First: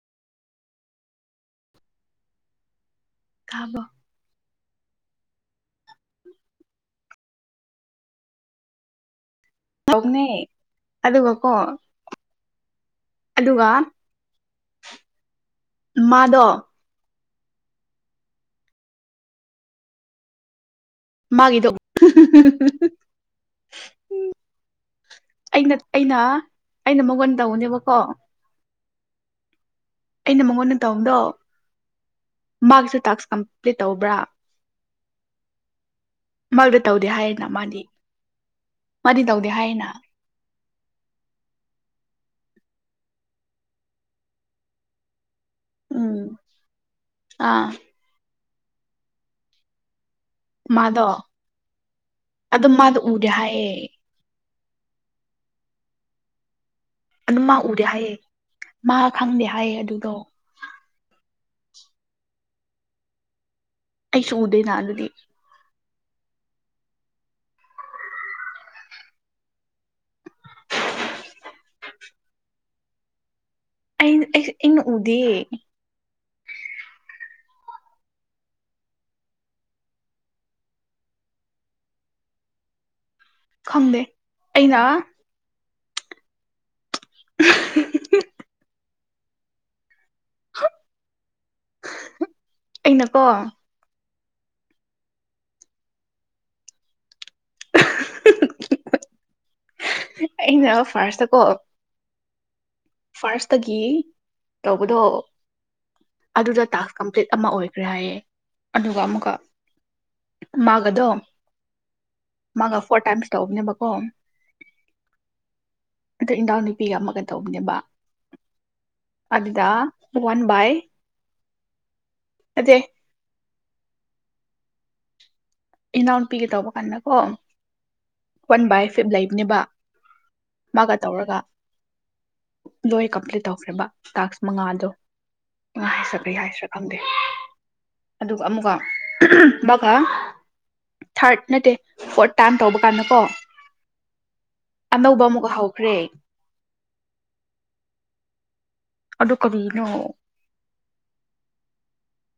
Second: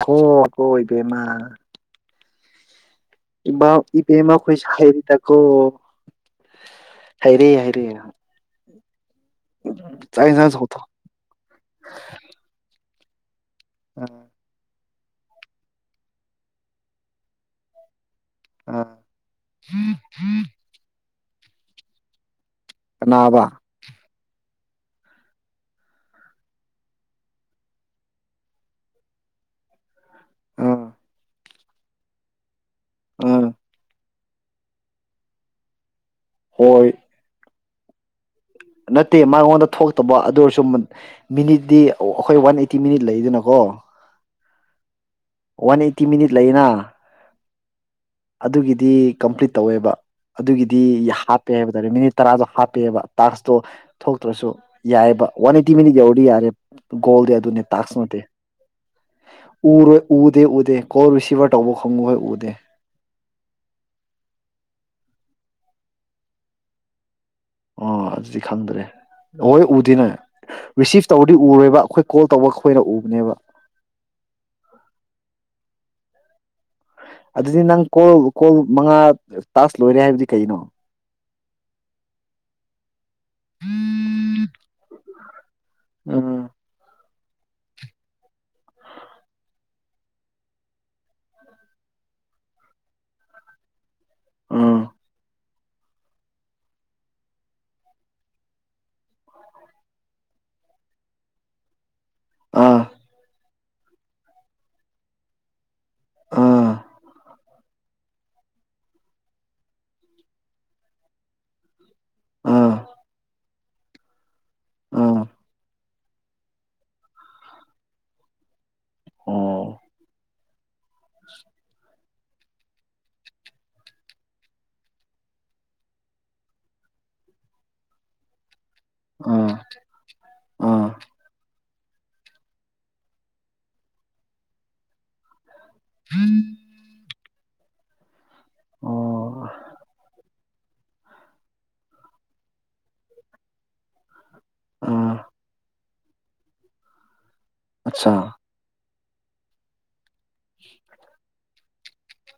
ꯍ ꯀꯣꯏꯕꯃ ꯇꯥꯕꯣ ꯏ ꯄꯃ ꯈꯣꯏ ꯈꯥꯏꯔꯤ ꯇ ꯑꯣꯣ ꯍꯥꯏꯩꯔ ꯍꯥꯏꯩꯔ ꯀꯅꯦ ꯊꯣꯡꯊꯣꯛ ꯑꯗꯨꯒꯀꯣ ꯑꯗꯨꯒ ꯑꯥ ꯃꯥꯗ ꯑ ꯃꯥꯒꯤꯗꯣ ꯅꯥꯕ ꯎꯝ ꯑꯩꯅ ꯑꯩꯅ ꯑꯩꯅ ꯃꯒꯣꯟ ꯇꯧꯕꯅꯦꯕꯀꯣ ꯑꯩꯅ ꯃꯉꯣꯟꯗ ꯑꯥ ꯇꯧꯗꯣ ꯃꯥꯁꯨ ꯇꯥꯛꯁ ꯑꯥ ꯀꯝꯄ꯭ꯂꯤꯠ ꯇꯧꯕ꯭ꯔꯥ ꯃꯥꯛꯇ ꯍꯣꯏ ꯇꯧꯗꯦ ꯍꯥꯏꯌꯦꯅ ꯃꯥꯗꯤ ꯅꯠꯇꯦ ꯃꯥꯗꯤ ꯇꯧꯗꯦ ꯃꯉꯣꯟꯗ ꯍꯥꯏꯌꯦꯅ ꯊꯣꯛꯇꯕ ꯑꯗꯨꯔꯁꯨ ꯃꯤꯅꯤꯠꯇꯤ ꯑꯩꯈꯣꯏ ꯋꯥꯟ ꯑꯩꯠꯇꯤ ꯃꯤꯅꯤꯠ ꯂꯩꯗꯅꯀꯣ ꯋꯥꯟ ꯑꯩꯠꯇꯤ ꯎꯝ ꯃꯤꯅꯤꯠ ꯂꯩꯌꯦꯅ ꯑꯥ ꯑꯗꯨꯒꯤꯗꯤ ꯀꯝꯄ꯭ꯂꯤꯠ ꯇꯧꯋꯦꯕ ꯑꯗꯨꯒꯤꯗꯤ ꯃꯥꯗꯣ ꯍꯥꯞꯄꯦ ꯍꯥꯏꯕ ꯇꯥꯔꯦ ꯃꯤꯅꯤꯠ ꯇꯔꯥꯗꯣ ꯑꯗꯨꯝ ꯃꯥꯗꯣ ꯍꯥꯞꯄꯦꯕ ꯎꯗꯦ ꯇꯥꯛꯁꯇꯣ ꯍꯥꯏꯌꯦ ꯊꯣꯛꯇ꯭ꯔꯁꯨ ꯌꯥꯏꯕ ꯑꯣꯅꯤꯇꯤ ꯃꯤꯗꯤ ꯦꯧꯤ ꯌꯥꯔꯦ ꯣꯜꯗꯤ ꯑꯗꯨꯝ ꯃꯥ ꯑꯗꯨꯅꯤ ꯎꯗꯦ ꯇꯥꯁ ꯍꯥꯏꯌꯦ ꯃꯥ ꯈꯪꯗꯦ ꯍꯥꯏꯌꯦ ꯑꯗꯨꯗꯣ ꯃꯔꯗꯦꯗꯦ ꯀꯣꯁꯤ ꯇꯧꯕ ꯈꯪꯕꯍꯣꯏ ꯎꯗꯦ ꯑꯩꯁꯨ ꯎꯗꯦ ꯅꯥꯟꯗꯗꯤ ꯑꯥ ꯑꯗꯨꯗꯤ ꯈꯪꯗ꯭ꯔꯦ ꯍꯍꯣꯏ ꯎꯗꯣꯏꯅꯦ ꯔꯤꯁꯤꯞ ꯇꯧꯔꯗꯤ ꯎꯔꯣꯏꯕ ꯑꯩꯈꯣꯏ ꯀꯣꯜ ꯇꯧꯕ ꯑꯩꯈꯣꯏꯅ ꯎꯕꯅꯦꯕ ꯑ ꯏꯩꯅ ꯎꯗ ꯑꯗꯨꯗꯤ ꯅꯪ ꯀꯣꯜ ꯀꯣꯜ ꯃꯉꯥ ꯇꯥꯁ ꯂꯣꯏꯔꯦ ꯍꯥꯏꯕꯗꯤ ꯀꯩꯅꯣ ꯈꯪꯗꯦ ꯑꯩꯅ ꯎꯝ [unintelligible] ꯑꯩꯅꯀꯣ ꯑꯥ [unintelligible] ꯑꯩꯅ ꯐꯥꯔꯁꯇꯀꯣ ꯑꯥ ꯐꯥꯔꯁꯇꯒꯤ ꯇꯧꯕꯗꯣ ꯑꯗꯨꯗ ꯇꯥꯛꯁ ꯀꯝꯄ꯭ꯂꯤꯠ ꯑꯃ ꯑꯣꯏꯈ꯭ꯔꯦ ꯍꯥꯏꯌꯦꯦ ꯑꯗꯨꯒ ꯑꯃꯨꯛꯀ ꯃꯥꯒꯗꯣ ꯑꯥ ꯑꯥ ꯃꯥꯒ ꯐꯣꯔ ꯇꯥꯏꯝꯁ ꯇꯧꯕꯅꯦꯕꯀꯣ ꯑꯥ ꯏꯗꯥꯅꯤ ꯄ ꯇꯧꯕꯅꯦꯕ ꯑꯣ ꯑꯗꯨꯗ ꯋꯥꯟ ꯕꯥꯏ [unintelligible] ꯑꯗꯦ ꯏꯅꯥꯎꯅꯄꯤꯒꯦ ꯇꯧꯕ ꯀꯥꯟꯗ ꯀꯣ ꯋꯥꯟ ꯕꯥꯏ ꯐꯤꯞ ꯑꯥ ꯂꯩꯕꯅꯦꯕ ꯑꯥ ꯃꯥꯒ ꯇꯧꯔꯒ ꯂꯣꯏ ꯀꯝꯄ꯭ꯂꯤꯠ ꯇꯧꯈ꯭ꯔꯦꯕ ꯇꯥꯛꯁ ꯃꯉꯥꯗꯣ ꯉ ꯍꯥꯏꯁꯄ ꯍꯥꯏꯁꯔ ꯈꯪꯗꯦ ꯑꯗꯨꯒ ꯑꯃꯨꯛꯀ ꯑꯣ ꯕꯒ ꯊꯥꯔꯠ ꯅꯠꯇꯦ ꯐꯣꯔꯠ ꯇꯥꯏꯝ ꯇꯧꯕ ꯀꯣ ꯑꯥ ꯑꯅꯧꯕ ꯑꯃꯨꯛ ꯍꯧꯥꯎꯈ꯭ꯔꯦ ꯇꯦ ꯑꯆꯥ ꯑꯗꯨ ꯀꯔꯤꯅꯣ [unintelligible]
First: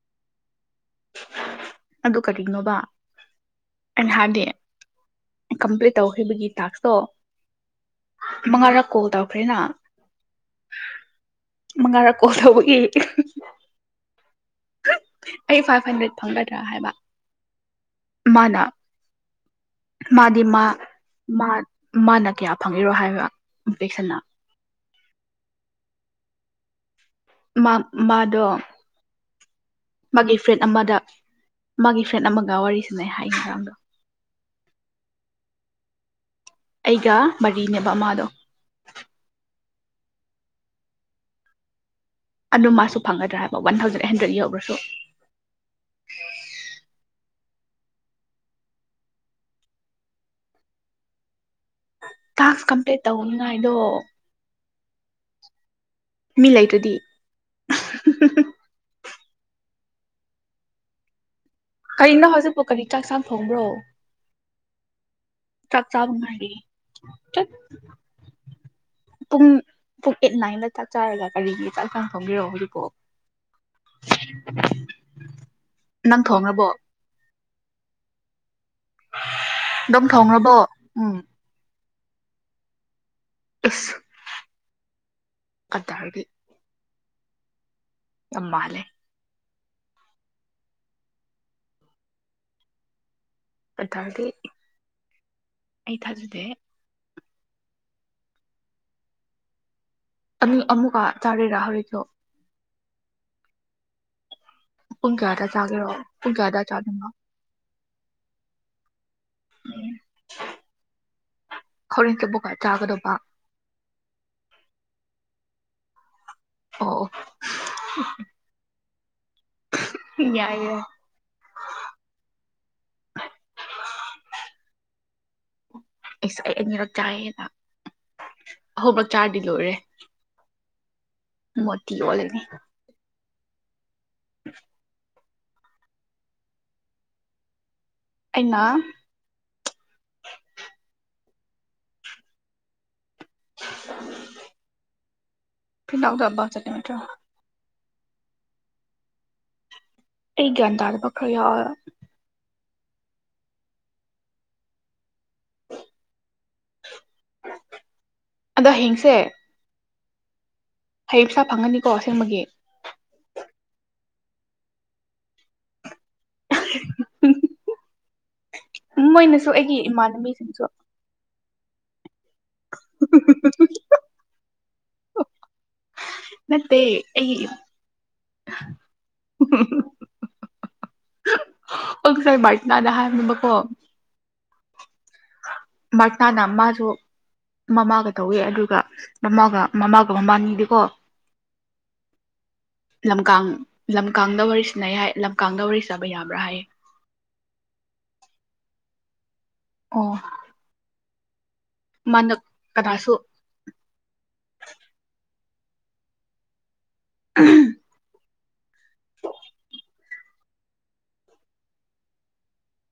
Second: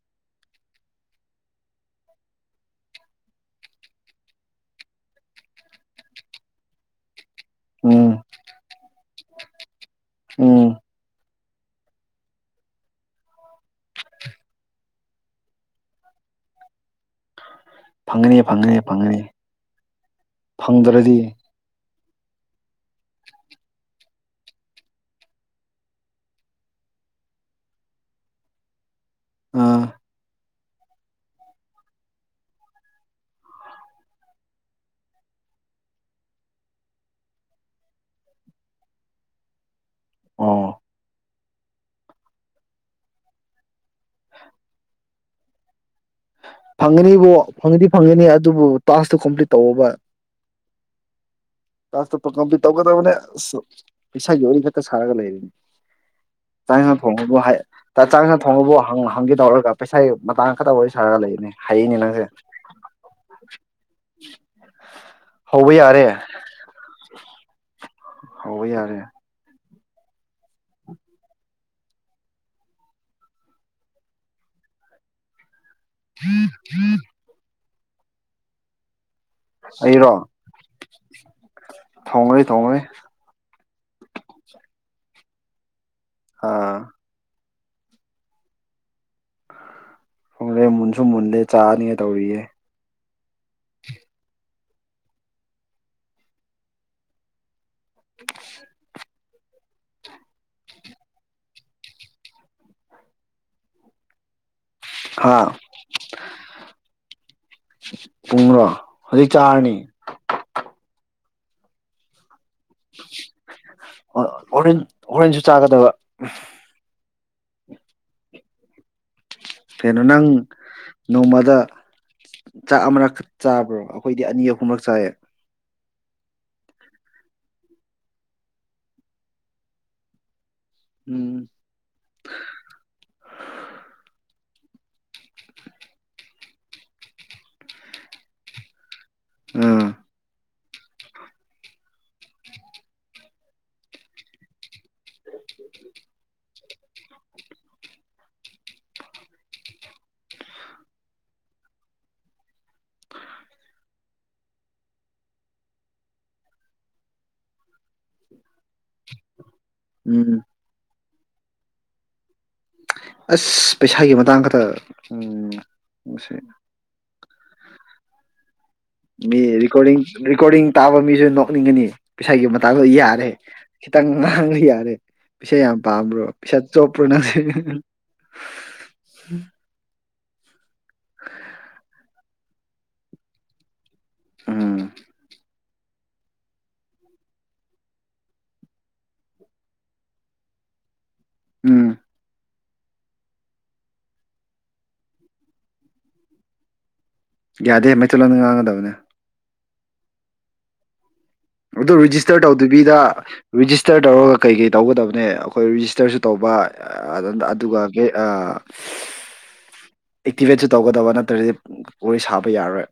ꯑꯗꯨ ꯀꯔꯤꯒꯤꯅꯣꯕ ꯑ ꯅꯍꯥꯟꯗꯤ ꯀꯝꯄ꯭ꯂꯤꯠ ꯇꯧꯈꯤꯕꯒꯤ ꯇꯥꯛꯁꯇꯣ ꯎꯝ ꯃꯉ ꯀꯣꯜ ꯇꯧꯈ꯭ꯔꯦꯅ ꯑ ꯃꯉꯥꯔꯛ ꯀꯣꯜ ꯇꯧꯕꯒꯤ ꯑꯩ ꯐꯥꯏꯚ ꯍꯟꯗ꯭ꯔꯦꯠ ꯐꯪꯒꯗ꯭ꯔꯥ ꯍꯥꯏꯕ ꯐꯪꯒꯅꯤ ꯃꯥꯅ ꯐꯪꯒꯅꯤ ꯐꯪꯒꯅꯤ ꯃꯥꯗꯤ ꯃꯥ ꯐꯪꯗ꯭ꯔꯗꯤ ꯃꯥꯅ ꯀꯌꯥ ꯐꯪꯉꯤꯔꯣ ꯍꯥꯏꯕ ꯏꯝꯄꯦꯛꯁꯟꯅ ꯃꯥ ꯃꯥꯗꯣ ꯑꯥ ꯃꯥꯒ ꯐ꯭ꯔꯦꯠ ꯑꯃꯗ ꯃꯥꯒꯤ ꯐ꯭ꯔꯦꯟꯠ ꯑꯃꯒ ꯋꯥꯔꯤꯁꯤꯅꯩ ꯍꯥꯏ ꯃꯇꯥꯡꯗꯣ ꯑꯩꯒ ꯃꯔꯤꯅꯦꯦꯕ ꯃꯥꯗꯣ ꯑꯣ ꯑꯗꯨ ꯃꯥꯁꯨ ꯐꯪꯒꯗ꯭ꯔꯥ ꯍꯥꯏꯕ ꯋꯥꯟ ꯊꯥꯎꯖꯟ ꯍꯟꯗ꯭ꯔꯦꯗ ꯌꯧꯔꯁꯨ ꯐꯪꯒꯅꯤꯕꯨ ꯐꯪꯗꯤ ꯐꯪꯒꯅꯤ ꯑꯗꯨꯕꯨ ꯇꯥꯛꯇꯨ ꯀꯝꯄ꯭ꯂꯤꯠ ꯇꯧꯕ ꯀꯝꯠ ꯇꯥꯛꯁ ꯀꯝꯄ꯭ꯂꯤꯠ ꯇꯧꯒꯗꯕꯅꯦ ꯑꯁ ꯇꯧꯅꯤꯡꯉꯥꯏꯗꯣ ꯏꯁꯥꯒꯤ ꯋꯥꯔꯤ ꯈꯛꯇ ꯁꯥꯔꯒ ꯂꯩꯔꯤꯅꯤ ꯃꯤ ꯆꯥꯡꯅ ꯂꯩꯇ꯭ꯔꯗꯤ ꯊꯣꯡꯉꯕ ꯆꯥꯡꯅ ꯊꯣꯡꯉꯕ ꯍꯒꯦ ꯇꯧꯔꯒ ꯄꯩꯁꯥꯒꯤ ꯃꯇꯥꯡ ꯈꯛꯇ ꯋꯥꯔꯤ ꯁꯥꯔꯒ ꯂꯩ ꯀꯔꯤꯅꯣ ꯍꯧꯖꯤꯛꯄꯥꯎ ꯀꯔꯤ ꯆꯥꯛ ꯆꯥꯡ ꯐꯣꯡꯕ꯭ꯔꯣ ꯍꯧꯕ ꯆꯥꯛ ꯌꯥꯔꯦ ꯆꯥꯕꯉꯔꯤ ꯍꯧꯕ ꯌꯥꯔꯦ ꯄꯨꯡ ꯑꯦꯠ ꯅꯥꯏꯟꯗ ꯆꯥꯛ ꯆꯔꯒ ꯀꯔꯤꯒꯤ ꯆꯥꯛꯀ ꯐꯣꯡꯕꯤꯔꯛꯑꯣ ꯍꯧꯖꯤꯛꯐꯥꯎ ꯍꯝ ꯎꯝ ꯑꯗꯨꯝ ꯊꯣꯡꯕꯣ ꯎꯝ ꯊꯣꯡꯉꯩ ꯊꯣꯡꯉꯅꯤ ꯑꯁ ꯀꯗꯥ ꯍꯥꯏꯔꯒ ꯑꯥ ꯑ ꯃꯥꯂꯦ ꯐꯣꯡꯂꯦ ꯃꯨꯟꯁꯨ ꯃꯨꯟꯂꯦ ꯆꯥꯅꯤꯉ ꯇꯧꯔꯤꯌꯦ ꯊꯥꯔꯗꯤ ꯑꯩ ꯊꯥꯖꯗꯦ [unintelligible] ꯑꯅꯤ ꯑꯃꯨꯛꯀ ꯆꯥꯔꯦꯔꯥ ꯍꯧꯖꯤꯛꯀꯣ ꯍꯥ [unintelligible] ꯄꯨꯡꯔꯣ ꯍꯧꯖꯤꯛ ꯆꯔꯅꯤ [unintelligible] ꯑꯣꯔꯦꯟꯖ ꯑꯣꯔꯦꯟꯖ ꯆꯥꯒꯗꯕ ꯑꯣ ꯀꯩꯅꯣ ꯅꯪ ꯌꯥꯏꯌꯦ ꯅꯣꯡꯃꯗ ꯆꯥꯛ ꯑꯃꯅꯛꯈꯛ ꯆꯥꯕ꯭ꯔꯣ ꯑꯩꯈꯣꯏꯗꯤ ꯑꯅꯤ ꯑꯍꯨꯝ ꯁꯥꯏ ꯑꯦꯁ ꯑꯩ ꯑꯅꯤꯔꯛ ꯆꯥꯏꯅ ꯑꯍꯨꯝꯂꯛ ꯆꯥꯔꯗꯤ ꯂꯣꯏꯔꯦ ꯎꯝ [unintelligible] [unintelligible] [unintelligible] ꯑꯩꯅꯥ ꯑꯥ ꯐꯅꯗꯕ ꯆꯠꯂꯃꯤꯇ꯭ꯔ ꯑꯩꯒꯟꯗꯥꯗꯕꯈ꯭ꯔ ꯌꯥꯑꯣꯏꯕ ꯑꯗ ꯍꯌꯦꯡꯁꯦ ꯎꯝ ꯍꯌꯦꯡꯁꯥ ꯐꯪꯒꯅꯤꯀꯣ ꯑꯁꯦꯡꯕꯒꯤ ꯑꯁ ꯄꯩꯁꯥꯒꯤ ꯃꯇꯥꯡ ꯈꯛꯇ ꯎꯝ [unintelligible] ꯃꯤ ꯃꯣꯏꯅꯁꯨ ꯑꯩꯒꯤ ꯔꯤꯀꯣꯗꯦꯗꯤꯟ ꯔꯦꯀꯣꯗꯤꯡ ꯏꯃꯥꯟꯅꯕꯤꯁꯤꯡꯁꯨ ꯇꯥꯕ ꯃꯤꯁꯨ ꯅꯣꯛ ꯅꯤꯡꯒꯅꯤ ꯄꯩꯁꯥꯒꯤ ꯃꯇꯥꯡꯗꯣ ꯌꯥꯔꯦ ꯈꯤꯇꯪ ꯉꯥꯡꯂ ꯌꯥꯔꯦ ꯄꯩꯁꯥ ꯌꯥꯝ ꯄꯥꯝꯕ꯭ꯔꯣ ꯄꯩꯁꯥ ꯅꯠꯇꯦ ꯆꯣꯞꯄ꯭ꯔꯣ ꯑꯩꯒꯤ ꯅꯠꯇ ꯑꯣꯁꯥꯏ ꯕꯥꯜꯇꯅꯥꯅ ꯍꯥꯏꯕꯅꯤꯡꯕꯀꯣ ꯎꯝ ꯃꯥꯔꯅꯥꯅ ꯃꯥꯁꯨ ꯃꯃꯥꯒ ꯇꯧꯋꯦ ꯑꯗꯨꯒ ꯃꯃꯥꯒ ꯃꯃꯥꯒ ꯃꯃꯥꯟꯅꯤꯗꯦꯀꯣ ꯎꯝ ꯂꯝꯀꯥꯡ ꯂꯝꯀꯥꯡꯗ ꯋꯥꯔꯤ ꯁꯤꯟꯅꯩ ꯍꯥꯏ ꯂꯝꯀꯥꯡꯗ ꯋꯥꯔꯤ ꯁꯥꯥꯕ ꯌꯥꯕ꯭ꯔꯥ ꯍꯥꯏꯌꯦ ꯌꯥꯗꯦ ꯃꯩꯆꯜꯂꯣꯟꯗ ꯉꯥꯡꯒꯗꯕꯅꯦ ꯑꫭ ꯑꯗꯨ ꯔꯤꯖꯤꯁꯇꯔ ꯇꯧꯗꯣꯏꯕꯤꯗ ꯀꯅꯥꯁꯨ ꯔꯤꯖꯤꯁꯇꯔ ꯇꯧꯔꯒ ꯀꯩ ꯀꯩ ꯇꯧꯒꯗꯕꯅꯦ ꯑꯩꯈꯣꯏ ꯔꯤꯖꯤꯁꯇꯔꯁꯨ ꯇꯧꯕ ꯑꯗꯨꯒ ꯍ ꯑꯦꯛꯇꯤꯚꯦꯠꯁꯨ ꯇꯧꯒꯗꯕ ꯅꯠꯇ꯭ꯔꯗꯤ ꯋꯥꯔꯤ ꯁꯥꯕ ꯌꯥꯔꯣꯏ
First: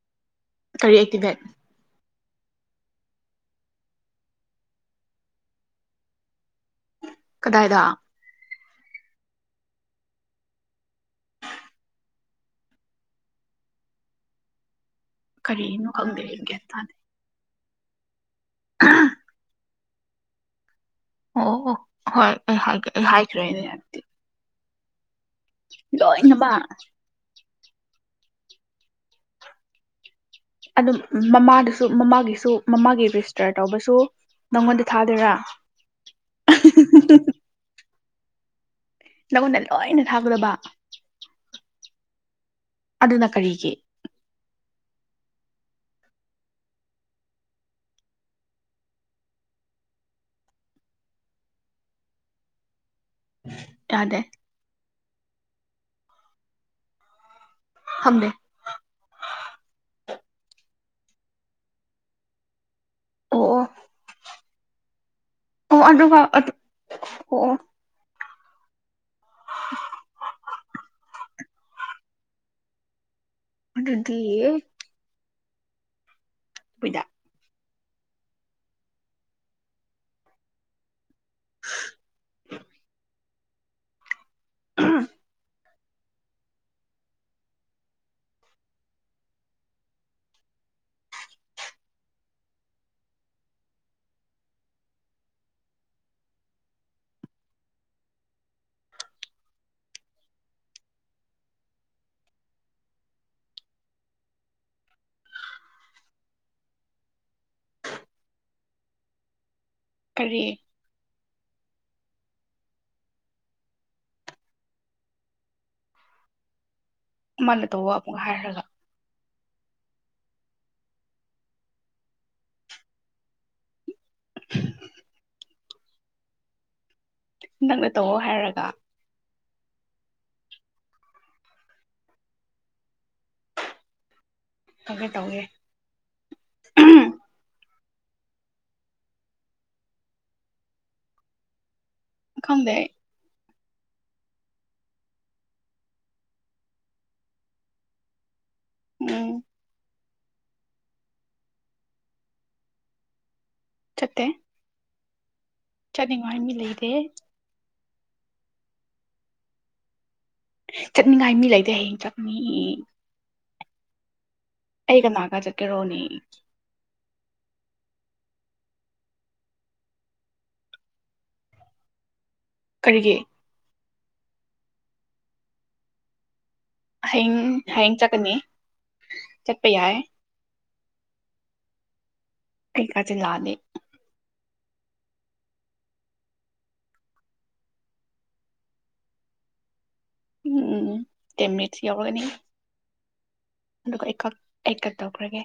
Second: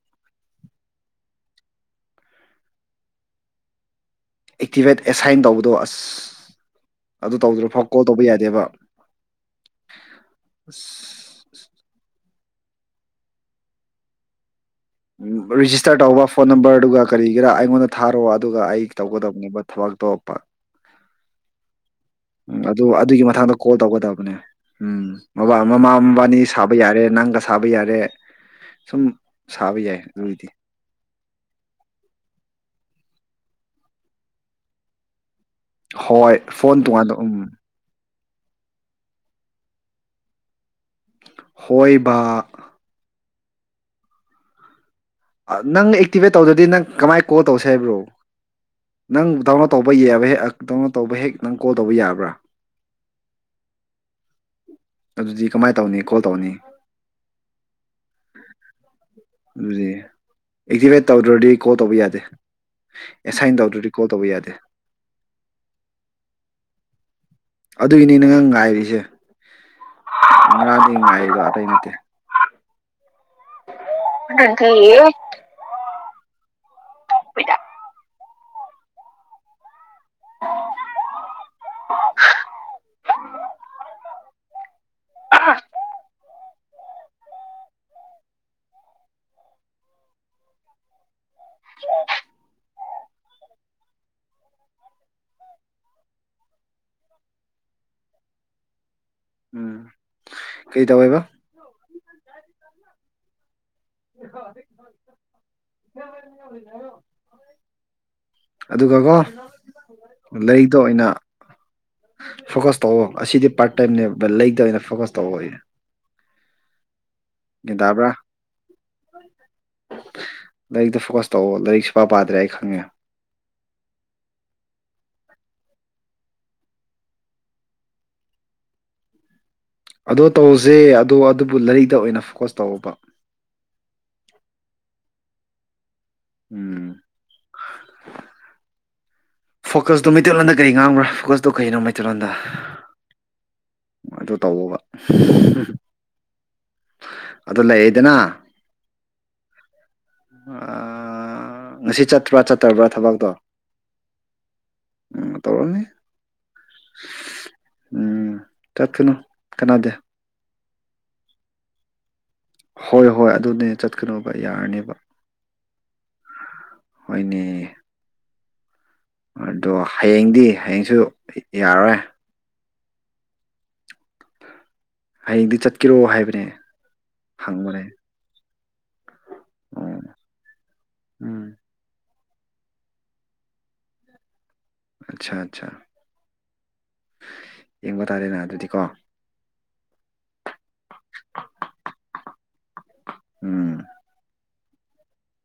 ꯀꯔꯤ ꯑꯦꯛꯇꯤꯚꯦꯠ ꯑꯦꯛꯇꯤꯚꯦꯠ ꯑꯦꯁꯥꯏꯟ ꯇꯧꯕꯗꯣ ꯑꯁ ꯑꯗꯨ ꯇꯧꯗ꯭ꯔꯣ ꯐꯥꯎ ꯀꯗꯥꯏꯗ ꯀꯣꯜ ꯇꯧꯕ ꯌꯥꯗꯦꯕ ꯑꯁ ꯎ ꯀꯔꯤꯅꯣ ꯔꯤꯖꯤꯁꯇꯔ ꯈꯪꯗꯦ ꯇꯧꯕ ꯐꯣꯟ ꯒ꯭ꯌꯥꯟ ꯅꯝꯕꯔꯗꯨ ꯇꯥꯗꯦ ꯀꯔꯤꯒꯔꯥ ꯃꯉꯣꯟꯗ ꯊꯥꯔꫭ ꯋꯥ ꯑꯗꯨꯒ ꯑꯩ ꯇꯧꯒꯗꯕꯅꯦ ꯕꯠ ꯊꯕꯛ ꯇꯧꯔꯛꯄ ꯑꯣ ꯍꯣꯏ ꯑꯩ ꯎꯝ ꯑꯗꯨ ꯍꯥꯏꯒꯦ ꯑꯩ ꯑꯗꯨꯒꯤ ꯃꯇꯊꯥꯡꯗ ꯍꯥꯏꯈ꯭ꯔꯦꯅꯦ ꯀꯣꯜ ꯍꯥꯏꯕꯗꯤ ꯇꯧꯒꯗꯕꯅꯦ ꯎꯝ ꯃꯕꯥ ꯃꯃꯥ ꯃꯕꯥꯅꯤ ꯂꯣꯏꯅꯃꯛ ꯁꯥꯕ ꯌꯥꯔꯦ ꯅꯪ ꯁꯥꯕ ꯌꯥꯔꯦ ꯁꯨꯝ ꯁꯥꯕ ꯌꯥꯏ ꯑꯗꯨꯒꯤꯗꯤ ꯑꯗꯨꯝ ꯃꯃꯥꯗꯁꯨ ꯃꯃꯥꯒꯤꯁꯨ ꯃꯃꯥꯒꯤ ꯔꯦꯖꯤꯁꯇꯔ ꯇꯧꯕꯁꯨ ꯅꯪꯉꯣꯟꯗ ꯊꯥꯗꯣꯏꯔꯥ ꯍꯣꯏ ꯐꯣꯟ ꯇꯣꯉꯥꯟꯗꫭ ꯎꯝ ꯅꯉꯣꯟꯗ ꯂꯣꯏꯅ ꯊꯥꯒꯗꯕ ꯍꯣꯏꯕ ꯑꯗꯨꯅ ꯀꯔꯤꯒꯤ ꯑ ꯅꯪ ꯑꯦꯛꯇꯤꯚꯦꯠ ꯇꯧꯗ꯭ꯔꯗꯤ ꯅꯪ ꯀꯃꯥꯏꯅ ꯀꯣꯜ ꯇꯧꯁꯦ ꯍꯥꯏꯕ꯭ꯔꯣ ꯅꯪ ꯗꯥꯎꯟꯂꯣꯠ ꯇꯧꯕ ꯌꯦꯕꯩ ꯍꯦꯛ ꯗꯥꯎꯟꯂꯣꯠ ꯇꯧꯕ ꯍꯦꯛ ꯅꯪ ꯀꯣꯜ ꯇꯧꯕ ꯌꯥꯕ꯭ꯔꯥ ꯇꯥꯗꯦ ꯑꯗꯨꯗꯤ ꯀꯃꯥꯏꯅ ꯇꯧꯅꯤ ꯀꯣꯜ ꯇꯧꯅꯤ ꯐꯝꯗꯦ ꯑꯗꯨꯗꯤ ꯑꯦꯛꯇꯤꯚꯦꯠ ꯇꯧꯗ꯭ꯔꯗꯤ ꯀꯣꯜ ꯇꯧꯕ ꯌꯥꯗꯦ ꯑꯣ ꯑꯦꯁꯥꯏꯟ ꯑꯣ ꯇꯧꯗ꯭ꯔꯗꯤ ꯀꯣꯜ ꯇꯧꯕ ꯌꯥꯗꯦ ꯑꯣ ꯑꯗꯨꯒ ꯑꯗꯨ ꯑꯗꯨꯏ ꯒꯤꯅꯤ ꯉꯪ ꯉꯥꯏꯔꯤꯁꯦ ꯉꯔꯥꯡꯗꯩ ꯉꯥꯏꯔꯤꯕ ꯑꯇꯩ ꯅꯠꯇꯦ ꯑꯗꯨꯗꯤ ꯑꯗꯨꯗꯤ ꯈꫭꯏꯗ [inaudible] [inaudible] [inaudible] [inaudible] ꯎꯝ ꯀꯩ ꯇꯧꯋꯦꯍꯥꯏꯕ ꯑꯗꯨꯒ ꯀꯣ ꯀꯔꯤ ꯂꯩꯗ ꯑꯣꯏꯅ ꯐꯣꯀꯁ ꯇꯧꯋ ꯑꯁꯤꯗꯤ ꯄꯥꯔꯠ ꯇꯥꯏꯝꯅꯦ ꯕ ꯂꯩꯇ ꯑꯣꯏꯅ ꯐꯣꯀꯁ ꯇꯧꯋ ꯃꯥꯅ ꯇꯧꯕ ꯑꯃꯨꯛ ꯍꯥꯏꯔꯒ ꯂꯥꯏꯔꯤꯛꯇ ꯐꯣꯀꯁ ꯇꯧꯑꯣ ꯂꯥꯏꯔꯤꯛꯁꯨ ꯄ ꯄꯥꯗ꯭ꯔꯦ ꯑꯩ ꯈꯪꯉꯦ ꯅꯪꯅ ꯇꯧꯑꯣ ꯍꯥꯏꯔꯒ ꯑꯗꯣ ꯇꯧꯁꯦ ꯑꯗꯣ ꯑꯗꯨꯕꯨ ꯂꯥꯏꯔꯤꯛꯇ ꯑꯣꯏꯅ ꯐꯣꯀꯁ ꯇꯧꯕ ꯇꯧꯒꯦ ꯇꯧꯒꯦ ꯎꯝ ꯐꯣꯀꯁꯇꯨ ꯃꯩꯇꯩꯂꯣꯟꯗ ꯀꯔꯤ ꯉꯥꯡꯈ꯭ꯔꯥ ꯐꯣꯀꯁꯇꯨ ꯀꯩꯅꯣ ꯃꯩ ꯇꯤꯂꯟꯗ ꯈꯪꯗꯦ ꯑꯗꯨ ꯇꯕ ꯑꯗꯨ ꯂꯩꯗꯅ ꯎꯝ ꯉꯁꯤ ꯆꯠꯇꯄ꯭ꯔꯥ ꯆꯠꯇꯕ꯭ꯔꯥ ꯊꯕꯛꯇꯣ ꯆꯠꯇ ꯎꯝ ꯇꯧꯔꯝꯅꯤ ꯆꯠꯅꯤꯡꯉꯥꯏ ꯃꯤ ꯂꯩꯗꯦ ꯎꯝ ꯆꯠ ꯀꯅꯣ ꯀꯅꯥꯗ ꯆꯠꯅꯤꯡꯉꯥꯏ ꯃꯤ ꯂꯩꯇꯦ ꯍꯌꯦꯡ ꯆ ꯍꯣꯏ ꯍꯣꯏ ꯑꯗꯨꯅꯦ ꯆꯠꯀꯅꯣ ꯑꯩ ꯀꯅꯥ ꯀ ꯆꯀꯔꯣꯅꯤ ꯍꯣꯏꯅꯦ ꯑꯗꯣ ꯍꯌꯦꯡꯗꯤ ꯍꯌꯦꯡꯁꯨ ꯌꯥꯔꯔꯣꯏ ꯀꯔꯤꯒꯤ ꯍꯌꯦꯡꯗꯤ ꯆꯠꯀꯔꯣ ꯍꯥꯏꯕꯅꯦ ꯍꯌꯦꯡ ꯍꯪꯕꯅꯦ ꯍꯌꯦꯡ ꯆꯠꯀꯅꯤ ꯆꯠꯄ ꯌꯥꯏ ꯑꯣ ꯎꯝ ꯀꯆꯦ ꯂꯥꯛꯑꯅꯤ ꯑꯠꯆꯥ ꯑꯠꯆꯥ ꯌꯦꯡꯕ ꯇꯥꯔꯦꯅ ꯑꯗꯨꯗꯤꯀꯣ ꯎꯝ ꯎꯝ ꯇꯦꯟ ꯃꯤꯅꯤꯠꯁ ꯌꯥꯎꯔꯒꯅꯤ ꯎꯝ ꯑꯗꯨꯒ ꯑꯩꯈꯛ ꯑꯩꯀꯠ ꯇꯧꯈ꯭ꯔꯒꯦ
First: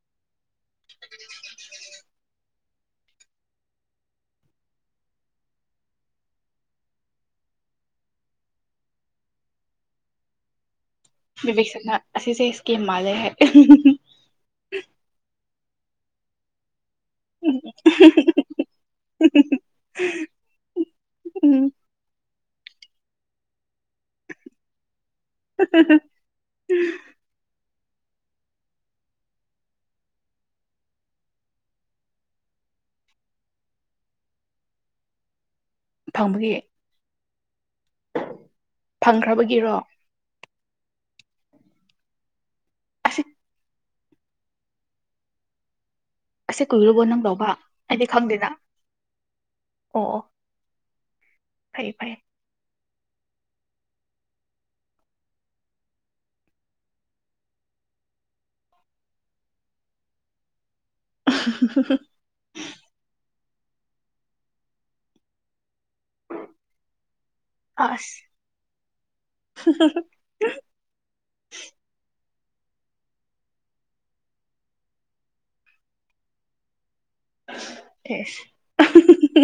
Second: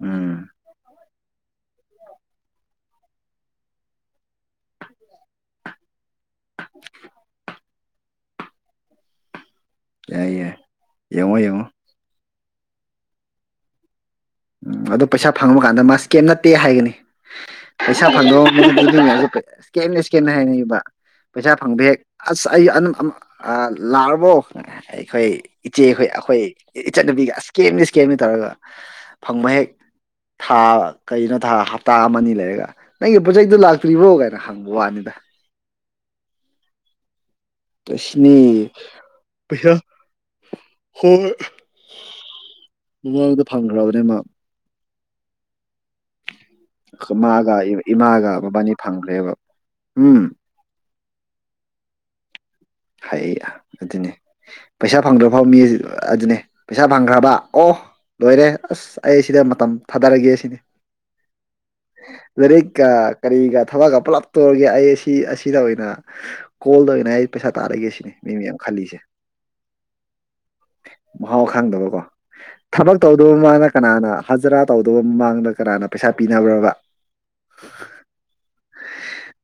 ꯎꯝ [inaudible] [inaudible] ꯌꯥꯏꯌꯦ [unintelligible] ꯑꯁꯤ ꯑꯁꯤꯁꯦ ꯏꯁꯀꯤꯝ ꯃꯥꯂꯦ ꯍꯥꯏ ꯎꯝ ꯑꯗꯣ ꯄꯩꯁꯥ ꯐꯪꯕ ꯀꯥꯟꯗ ꯃꯥ ꯁ꯭ꯀꯦꯝ ꯅꯠꯇꯦ ꯍꯥꯏꯒꯅꯤ ꯄꯩꯁꯥ ꯐꯪꯗꯣ ꯏꯁꯀꯦꯝꯅ ꯏꯁꯀꯦꯝꯅ ꯍꯥꯏꯅꯩꯕ ꯄꯩꯁꯥ ꯎꯝ ꯐꯪꯕ ꯍꯦꯛ ꯑꯠꯁ ꯑꯩ ꯑꯗꯨꯝ ꯂꯥꯛꯔꯕꯣ ꯑꯩꯈꯣꯏ ꯏꯆꯦꯈꯣꯏ ꯑꯩꯈꯣꯏ ꯏꯆꯠꯅꯨꯄꯤꯒ ꯑꯦꯝ ꯀꯦꯝꯃꯤ ꯇꯧꯔꯒ ꯐꯪꯕ ꯍꯦꯛ ꯊꯥ ꯀꯩꯅꯣ ꯊꯥ ꯍꯞꯇꯥ ꯑꯃꯅꯤ ꯂꯩꯔꯒ ꯅꯪꯒꯤ ꯄ꯭ꯔꯣꯖꯦꯛꯇꯣ ꯂꯥꯛꯇ꯭ꯔꯤꯕ꯭ꯔꯣ ꯀꯥꯏꯅ ꯍꯪꯕ ꯋꯥꯅꯤꯗ ꯐꯪꯕꯒꯤ ꯇꫭ ꯁꯤꯅꯤ ꯄꯩ ꯐꯪꯈ꯭ꯔꯕꯒꯤꯔꯣ ꯍꯣ ꯑꯁꯤ ꯃꯐꯪ꯭ꯔ [unintelligible] ꯑꯁꯤ ꯀꯨꯏꯔꯕꯣ ꯅꯪ ꯂꯧꯕ ꯃꯥꯒ ꯑꯩꯗꯤ ꯏꯃꯥꯒ ꯈꯪꯗꯦꯅ ꯕꯕꯥꯅꯤ ꯐꯪꯈ꯭ꯔꯦꯕ ꯑꯣ ꯑꯣ ꯎꯝ ꯐꯩ ꯐꯥꯏ ꯍꯥꯏ ꯑꯗꯨꯅꯦ ꯄꯩꯁꯥ ꯐꯪꯗ꯭ꯔ ꯐꯥꯎ ꯃꯤ ꯑꯗꯨꯅꯦ ꯄꯩꯁꯥ ꯐꯪꯈ꯭ꯔꯕ ꯑꯣ ꯂꯣꯏꯔꯦ ꯑꯁ ꯑꯩ ꯁꯤꯗ ꯃꯇꯝ ꯊꯥꯗꯔꯒꯦ ꯁꯤꯅꯤ [unintelligible] ꯀꯔꯤꯒ ꯊꯕꯛꯀ ꯄꯨꯂꯞ ꯇꯧꯔꯒꯦ ꯑꯩ ꯑꯁꯤ ꯑꯁꯤꯗ ꯑꯣꯏꯅ ꯀꯣꯜꯗ ꯑꯣꯏꯅ ꯄꯩꯁꯥ ꯇꯥꯔꯛꯏꯒꯦ ꯁꯤꯅꯤ ꯑꯁ ꯃꯤ ꯃꯌꯥꯝ ꯈꯜꯂꯤꯁꯦ ꯃꯍꯥꯎ ꯈꯪꯗꯕꯀꯣ ꯊꯕꯛ ꯇꯧꯗꯕ ꯃꯃꯥꯡꯗ ꯀꯅꯥꯅ ꯍꯖꯔꯥ ꯇꯧꯗꯕ ꯃꯃꯥꯡꯗ ꯀꯅꯥꯅ ꯄꯩꯁꯥ ꯄꯤꯅꯕ꯭ꯔꯕ ꯑꯦꯁ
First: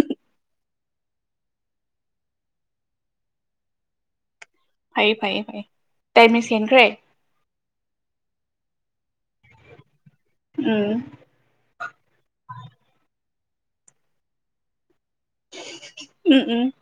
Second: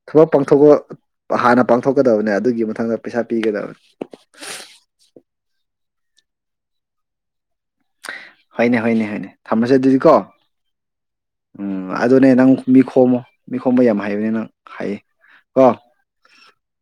ꯊꯕꯛ ꯄꯥꯡꯊꯣꯛꯄ ꯍꯥꯟꯅ ꯄꯥꯡꯊꯣꯛꯀꯗꯕꯅꯦ ꯑꯗꯨꯒꯤ ꯃꯊ ꯃꯊꯪꯗ ꯄꯩꯁꯥ ꯄꯤꯒꯗꯕꯅꯦ ꯐꯌꯦ ꯐꯌꯦ ꯐ ꯇꯥꯏꯃꯤꯡꯁ ꯌꯦꯟꯈ꯭ꯔꯦ ꯍꯣꯏꯅꯦ ꯍꯣꯏꯅꯦ ꯍꯣꯏꯅꯦ ꯊꯝꯃꯁꯦ ꯑꯗꯨꯗꯤ ꯀꯣ ꯎꯝ ꯎꯝ ꯑꯗꯨꯗꯅꯦ ꯅꯪ ꯃꯤꯈꯣꯃꯣ ꯃꯤꯈꯣꯕ ꯌꯥꯝ ꯍꯥꯏꯕꯅꯦ ꯅꯪ ꯍꯥꯏꯌꯦ ꯎꯝ ꯎꯝ